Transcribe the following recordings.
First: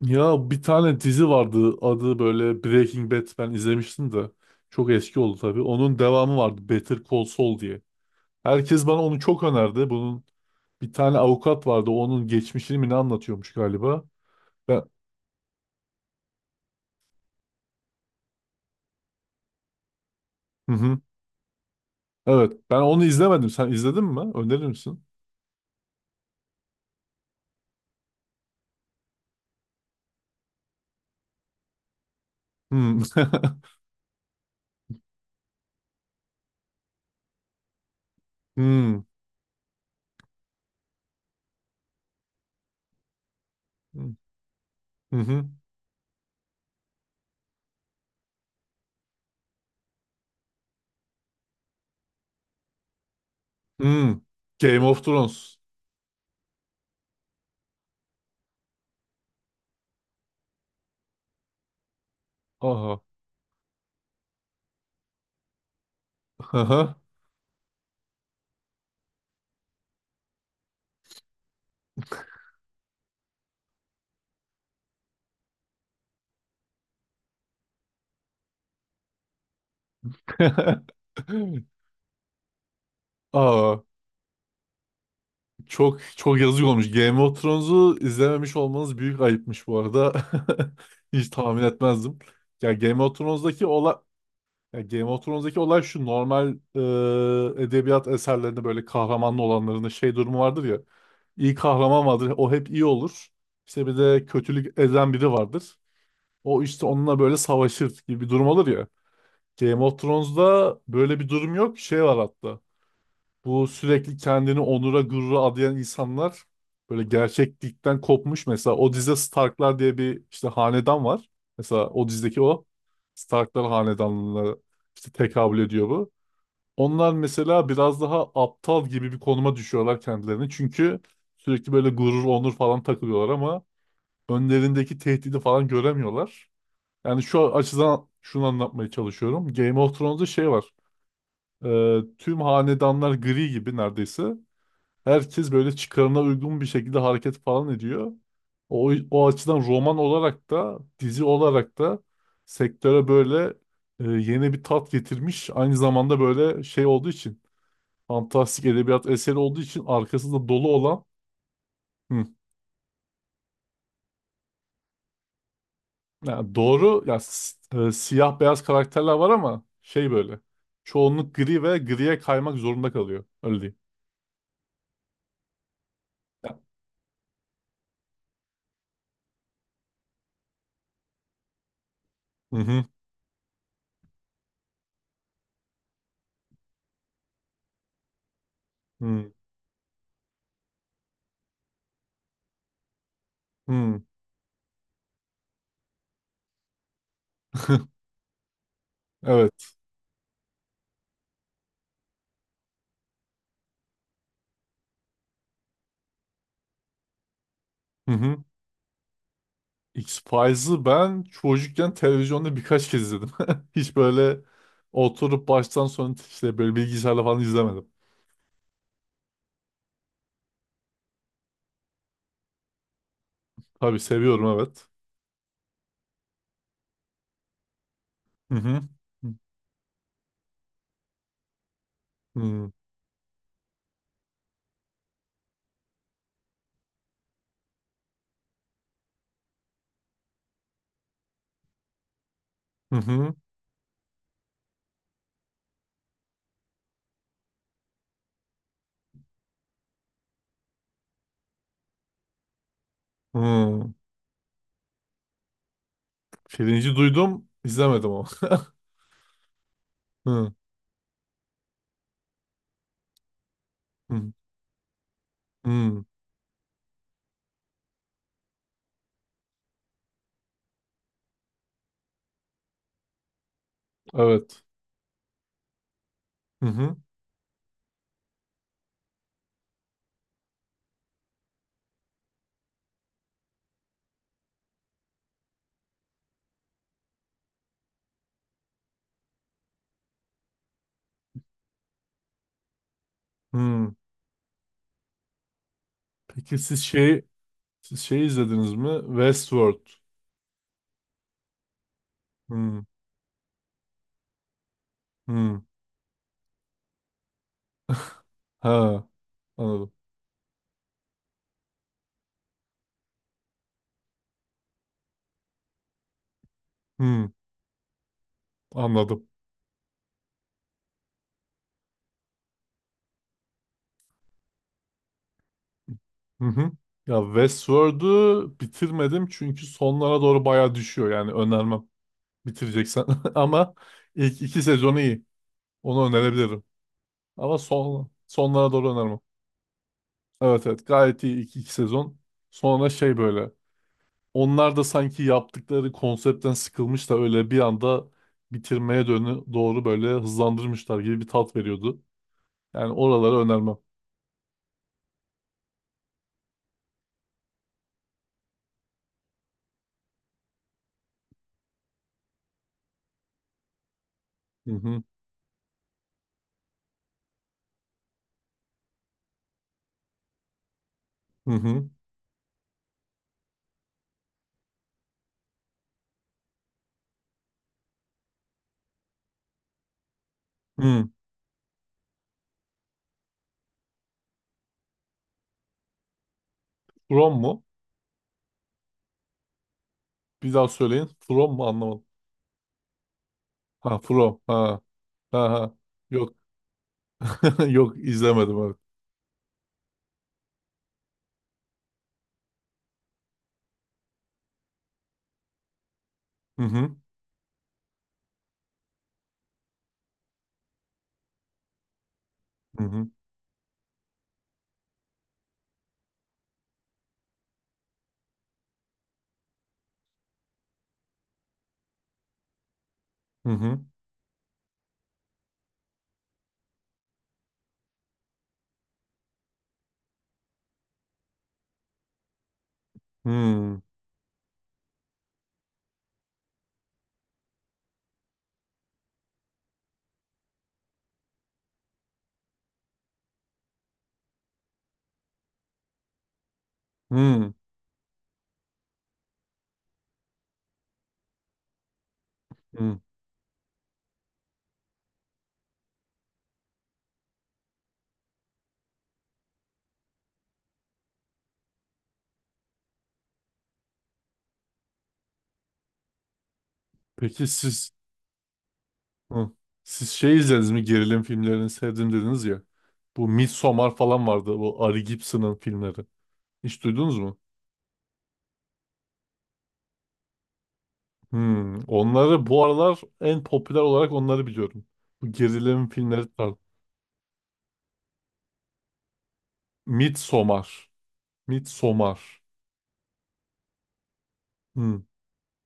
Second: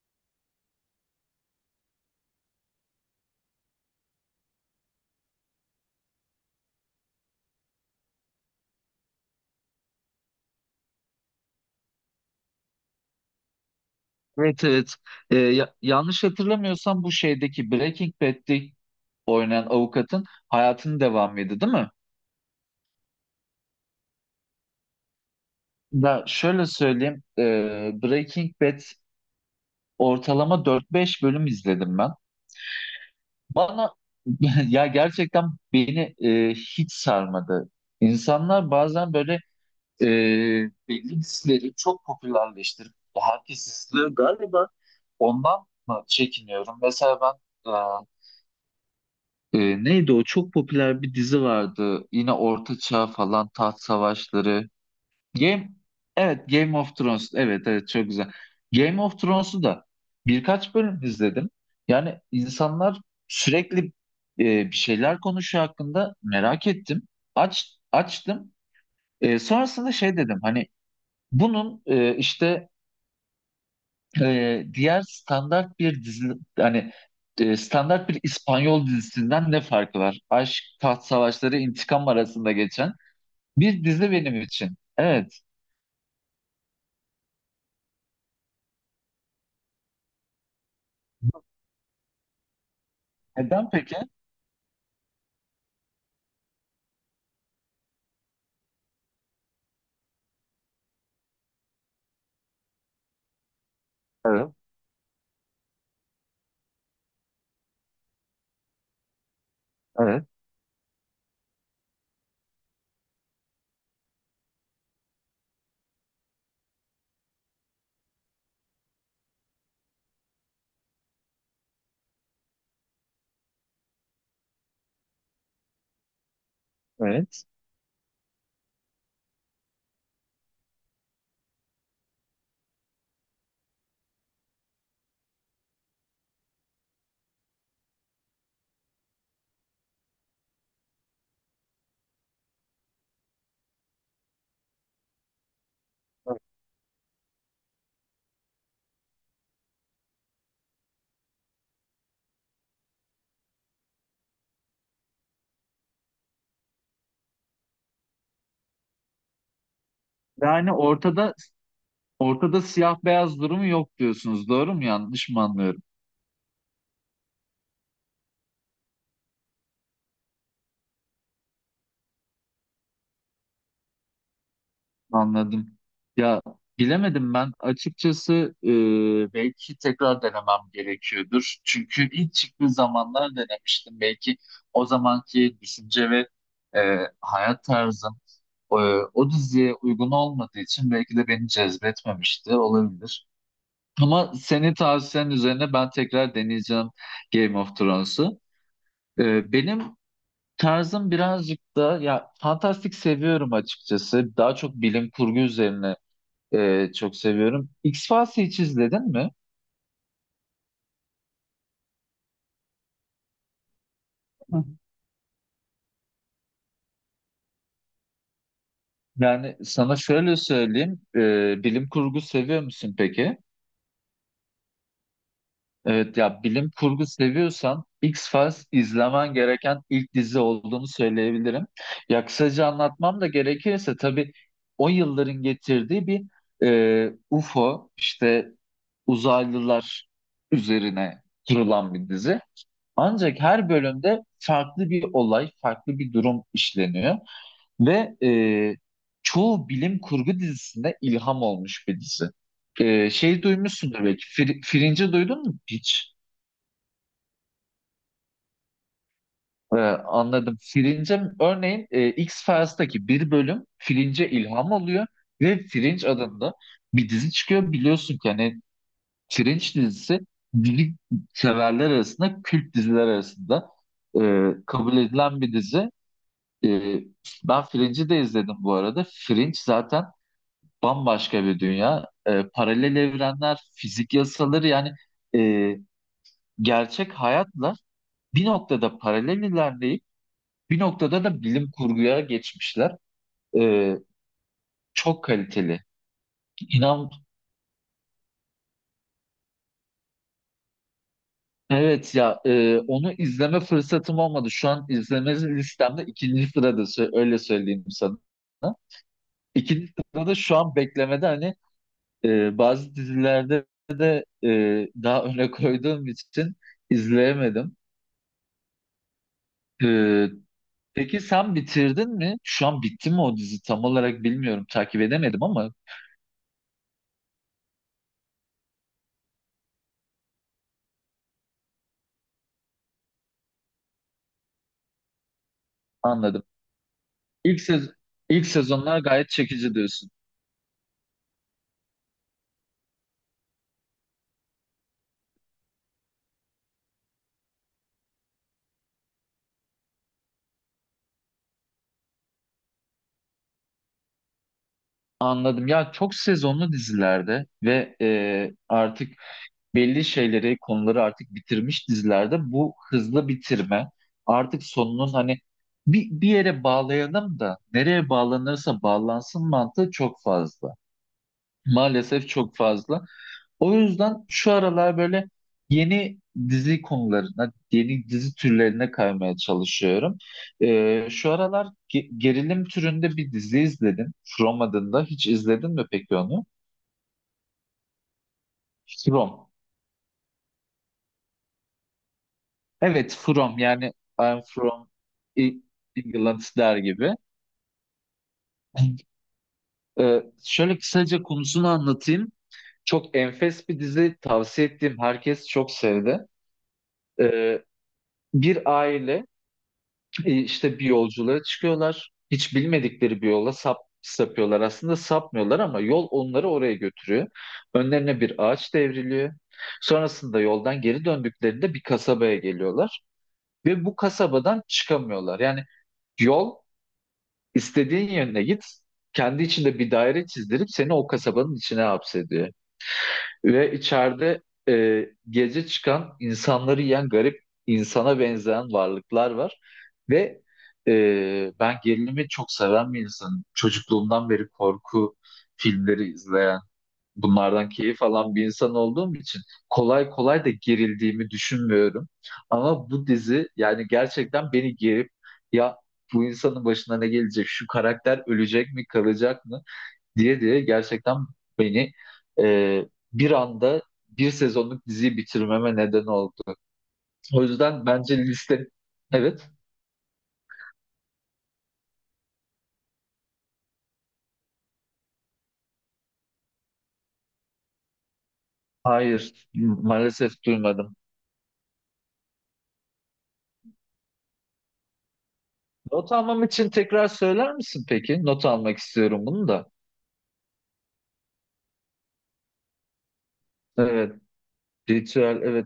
Ya bir tane dizi vardı adı böyle Breaking Bad ben izlemiştim de çok eski oldu tabii. Onun devamı vardı Better Call Saul diye. Herkes bana onu çok önerdi. Bunun bir tane avukat vardı onun geçmişini mi ne anlatıyormuş galiba. Evet, Ben, evet. Yanlış hatırlamıyorsam bu şeydeki Breaking Bad'de oynayan avukatın hı hı. hayatının devamıydı, değil mi? Evet ben onu izlemedim. Sen izledin mi? Önerir misin? Ya şöyle söyleyeyim. Breaking Bad ortalama dört beş bölüm izledim ben. Hmm. Bana ya gerçekten beni hiç sarmadı. İnsanlar Hmm. bazen böyle e, belli dizileri çok popülerleştirip herkes izliyor. Galiba Hı hı. ondan mı çekiniyorum? Mesela ben. Neydi o? Çok popüler bir dizi vardı. Yine Orta Çağ falan, taht Hmm. savaşları. Game of Thrones. Game, evet, Game of Thrones. Evet, evet, çok güzel. Game of Thrones'u da birkaç bölüm izledim. Yani insanlar Aha. sürekli e, bir şeyler konuşuyor hakkında, merak Aha. ettim. Açtım. Sonrasında şey dedim, hani bunun işte diğer standart bir dizi, hani standart bir İspanyol dizisinden ne farkı var? Aşk, taht savaşları, intikam arasında geçen Aa. bir dizi benim için. Evet. Çok çok yazık olmuş. Game of Thrones'u izlememiş olmanız büyük ayıpmış bu arada. Hiç tahmin etmezdim. Ya Game of Thrones'daki Neden olay peki? ya Game of Thrones'daki olay şu normal edebiyat eserlerinde böyle kahramanlı olanların şey durumu vardır ya. İyi kahraman vardır. O hep iyi olur. İşte bir de Evet, kötülük eden biri vardır. O işte onunla böyle savaşır gibi bir durum olur ya. Game of evet, Thrones'da böyle bir durum yok. Şey var hatta. Bu sürekli kendini onura gurura adayan insanlar böyle gerçeklikten kopmuş. Mesela o dizide Starklar diye bir işte hanedan var. Mesela o dizideki o Starklar hanedanlığına işte tekabül ediyor bu. Onlar evet. mesela biraz daha aptal gibi bir konuma düşüyorlar kendilerini. Çünkü sürekli böyle gurur, onur falan takılıyorlar ama önlerindeki tehdidi falan göremiyorlar. Yani şu açıdan şunu anlatmaya çalışıyorum. Game of Thrones'da şey var. Tüm hanedanlar gri gibi neredeyse. Herkes böyle çıkarına uygun bir şekilde hareket falan ediyor. O açıdan roman olarak da dizi olarak da sektöre böyle yeni bir tat getirmiş. Aynı zamanda böyle şey olduğu için fantastik edebiyat eseri olduğu için arkasında dolu Yani olan ortada hı, ortada siyah beyaz durumu yok diyorsunuz. Doğru mu, yanlış mı anlıyorum? yani doğru ya siyah beyaz karakterler var ama şey böyle çoğunluk gri ve griye kaymak zorunda kalıyor. Öyle diyeyim. Anladım. Ya Ya. bilemedim ben açıkçası, belki tekrar denemem gerekiyordur. Çünkü ilk Hı çıktığı hı. zamanlar denemiştim. Belki o zamanki düşünce ve hayat tarzım e, o Hı diziye uygun olmadığı için belki de beni cezbetmemişti, olabilir. hı. Ama senin tavsiyen üzerine ben tekrar deneyeceğim Game of Thrones'u. Evet. Benim tarzım birazcık da, ya fantastik seviyorum açıkçası. Daha çok bilim kurgu üzerine, çok seviyorum. Hı hı. X-Files'i hiç izledin mi? X-Files'ı ben çocukken televizyonda birkaç kez izledim. Hiç böyle Hı. oturup baştan sona işte böyle bilgisayarla falan izlemedim. Yani sana şöyle söyleyeyim. Bilim kurgu seviyor musun peki? Tabii seviyorum evet. Evet, ya bilim kurgu seviyorsan Hı X-Files hı. izlemen gereken ilk dizi olduğunu söyleyebilirim. Ya kısaca Hı anlatmam da gerekirse, tabii o yılların getirdiği bir UFO işte uzaylılar üzerine kurulan bir dizi. hı. Hı. Ancak her bölümde farklı bir olay, farklı bir durum işleniyor. Ve çoğu bilim kurgu dizisinde ilham olmuş bir dizi. Şey Hı. duymuşsundur belki. Fringe'i duydun mu hiç? Pirinci duydum, izlemedim ama. E, Hı Anladım. Fringe örneğin, X-Files'taki bir bölüm Fringe'e hı. ilham oluyor ve Hı. Fringe adında bir dizi çıkıyor. Biliyorsun ki hani Fringe dizisi bilim severler arasında, kült diziler arasında e, Evet. kabul edilen bir dizi. Hı E, hı. Ben Fringe'i de izledim bu arada. Fringe zaten bambaşka bir dünya. Paralel evrenler, fizik yasaları, yani e, gerçek hayatla bir noktada paralel ilerleyip bir noktada da bilim kurguya geçmişler. Hı. Ee, Çok kaliteli. Peki siz İnan, şey siz şey izlediniz mi? Westworld. evet ya, Hı onu izleme fırsatım olmadı. Şu an izleme hı. listemde ikinci sırada, öyle söyleyeyim sana. Ha, İkinci anladım. sırada şu an beklemede, hani bazı dizilerde e, daha öne koyduğum için Hı, izleyemedim. anladım. E, Peki sen bitirdin mi? Şu an bitti mi o dizi? Tam olarak bilmiyorum. Takip edemedim ama Hı hı. Ya Westworld'u bitirmedim çünkü sonlara doğru bayağı düşüyor yani önermem bitireceksen ama ilk iki sezonu iyi onu anladım. önerebilirim ama İlk sez son ilk sonlara doğru sezonlar önermem. gayet çekici diyorsun. Evet evet gayet iyi ilk iki sezon sonra şey böyle onlar da sanki yaptıkları konseptten sıkılmış da öyle bir anda bitirmeye dönü doğru böyle hızlandırmışlar gibi bir tat veriyordu. Yani oraları önermem. Anladım. Ya çok sezonlu dizilerde ve artık belli şeyleri, konuları artık bitirmiş dizilerde bu hızlı bitirme, artık Hı hı sonunun, hani bir yere bağlayalım da nereye bağlanırsa bağlansın mantığı çok fazla. hı hı. Maalesef çok fazla. O yüzden şu aralar böyle yeni dizi konularına, yeni dizi türlerine kaymaya çalışıyorum. Hı. Şu aralar gerilim türünde bir dizi izledim. From adında. Hiç izledin mi peki onu? From mu? From. Bir daha söyleyin. From mu anlamadım. Evet, From. Yani Ha From. I'm Ha. from Ha E- ha. Yok. England der gibi. Yok izlemedim evet. Şöyle kısaca konusunu anlatayım. Çok enfes bir dizi. Tavsiye ettiğim herkes çok sevdi. Hı hı. Ee, Bir aile, işte bir yolculuğa çıkıyorlar. Hiç Hı hı. bilmedikleri bir yola sapıyorlar. Aslında sapmıyorlar ama yol onları oraya götürüyor. Önlerine bir ağaç devriliyor. Sonrasında yoldan geri döndüklerinde bir kasabaya geliyorlar Hı hı. ve bu kasabadan çıkamıyorlar. Yani yol, istediğin yöne git, kendi içinde bir daire çizdirip seni o kasabanın içine hapsediyor. Ve Hı içeride gece çıkan insanları yiyen garip, insana benzeyen varlıklar var. Ve ben gerilimi çok seven bir insanım. Çocukluğumdan beri korku filmleri izleyen, hı. bunlardan keyif alan bir insan olduğum için kolay kolay da gerildiğimi düşünmüyorum. Ama Hı. bu dizi yani gerçekten beni gerip, ya bu insanın başına ne gelecek, şu karakter ölecek mi, kalacak mı, diye diye gerçekten beni, e, bir anda bir sezonluk diziyi bitirmeme neden oldu. O Peki yüzden siz bence liste... Evet, Hı. Siz şey izlediniz mi? Gerilim filmlerini sevdim dediniz ya. Bu Midsommar falan vardı. Bu Ari Gibson'ın filmleri. Hiç duydunuz mu? hayır, maalesef duymadım. Hı. Onları bu aralar en popüler olarak onları biliyorum. Bu gerilim Not filmleri almam tarzı. için tekrar söyler misin peki? Not almak istiyorum bunu da. Midsommar. Midsommar. Evet, Hı. ritüel, evet,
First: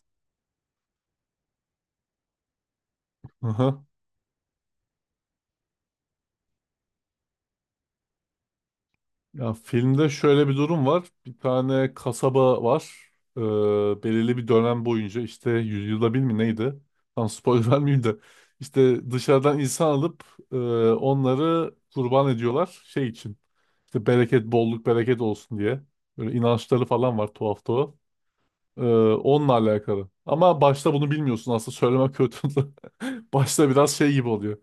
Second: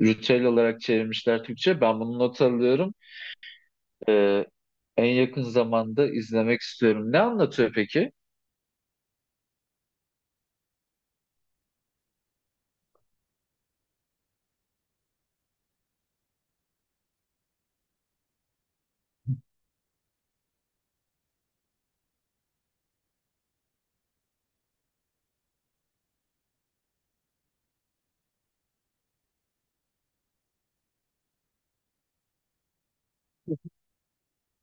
ritüel olarak çevirmişler Türkçe. Ben bunu not alıyorum. E, En yakın zamanda izlemek istiyorum. Ne anlatıyor peki? Ya filmde şöyle bir durum var. Bir tane kasaba var. Belirli bir dönem boyunca işte yüzyılda bir mi neydi? Tam spoiler vermeyeyim de. İşte dışarıdan insan alıp e, onları kurban ediyorlar şey için. İşte bereket, bolluk, bereket olsun diye. Böyle inançları falan var tuhaf tuhaf. Ee, Onunla alakalı. Ama başta bunu bilmiyorsun aslında söylemek kötü. Başta biraz şey gibi oluyor.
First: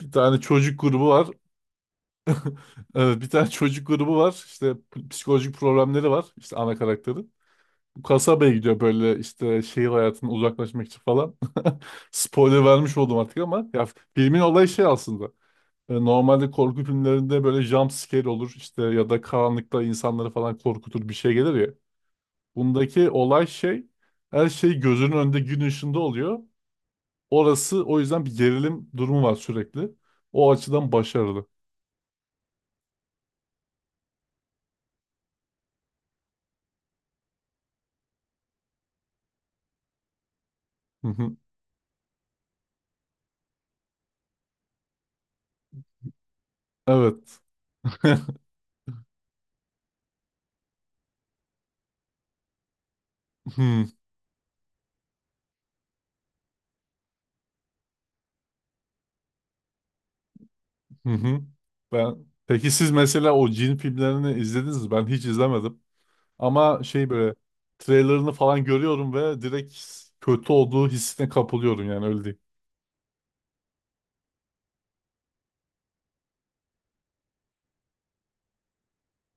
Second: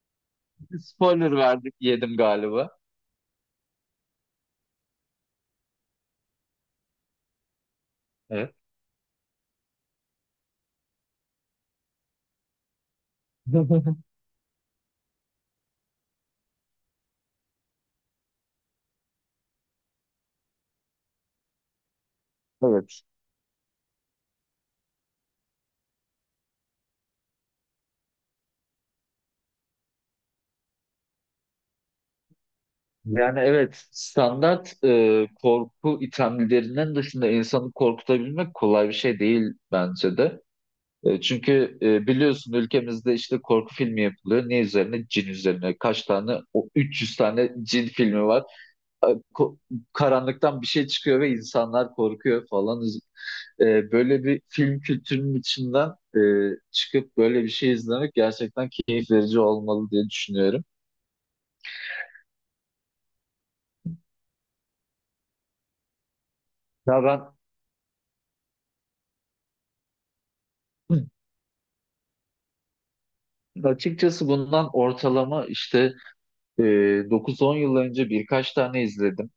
Bir tane çocuk grubu var. Spoiler verdik, yedim galiba. Evet, bir tane çocuk grubu var. İşte psikolojik problemleri var. İşte ana karakteri. Bu kasabaya Evet. gidiyor böyle işte şehir hayatından uzaklaşmak için falan. Spoiler vermiş oldum artık ama ya filmin olayı şey aslında. Normalde korku filmlerinde böyle jump scare olur işte ya da karanlıkta insanları falan korkutur bir şey gelir ya. Evet. Bundaki olay şey her şey gözünün önünde gün ışığında oluyor. Orası o yüzden bir gerilim durumu var sürekli. O açıdan başarılı. Yani evet, standart korku itemlerinden dışında insanı korkutabilmek kolay bir şey değil bence de. Hı hı. Çünkü biliyorsun, ülkemizde işte korku filmi yapılıyor. Ne üzerine? Cin üzerine. Kaç tane? O 300 Evet. tane cin filmi var. E, ko- Karanlıktan bir şey çıkıyor ve insanlar korkuyor falan. Hmm. Böyle bir film kültürünün içinden e, çıkıp böyle bir şey izlemek gerçekten keyif verici olmalı diye düşünüyorum. Hı hı. Ben peki siz mesela o cin filmlerini izlediniz mi? Ben hiç izlemedim. Ama Ya şey ben böyle trailerını falan görüyorum ve direkt kötü olduğu hissine kapılıyorum yani öyle diyeyim. Açıkçası bundan ortalama işte e, 9-10 yıl önce birkaç tane izledim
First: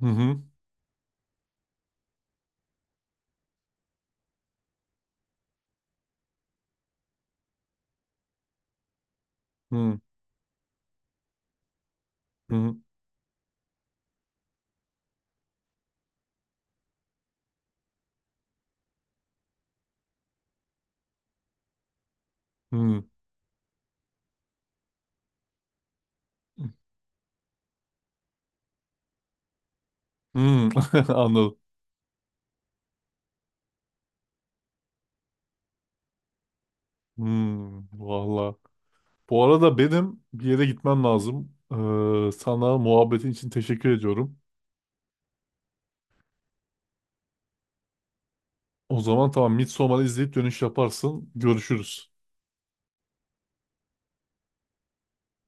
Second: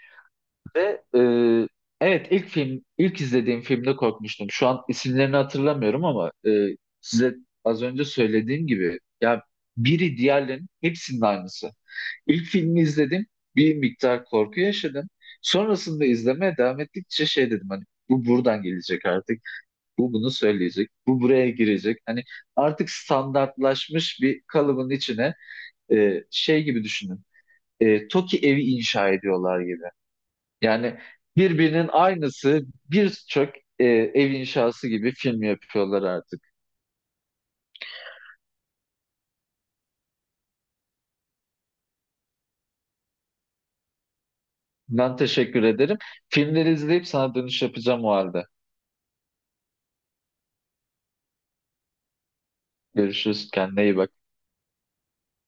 Hı hı. ve evet, ilk film, ilk izlediğim filmde korkmuştum. Şu an isimlerini hatırlamıyorum ama size az önce söylediğim gibi, ya Hı biri diğerlerinin hepsinin aynısı. İlk hı. filmi izledim, bir miktar korku yaşadım. Sonrasında izlemeye devam ettikçe şey dedim, hani bu buradan gelecek artık. Bu bunu söyleyecek. Bu buraya girecek. Hani artık Hı. standartlaşmış bir kalıbın içine, şey gibi düşünün. TOKİ evi inşa ediyorlar gibi. Hı. Yani Anladım. birbirinin aynısı birçok ev inşası gibi film yapıyorlar artık. Hı. Valla. Bu arada benim bir yere gitmem lazım. Sana muhabbetin için teşekkür ediyorum. Ben teşekkür ederim. Filmleri izleyip sana dönüş yapacağım o halde. O zaman tamam Midsommar'ı izleyip dönüş yaparsın. Görüşürüz. Görüşürüz. Kendine iyi bak.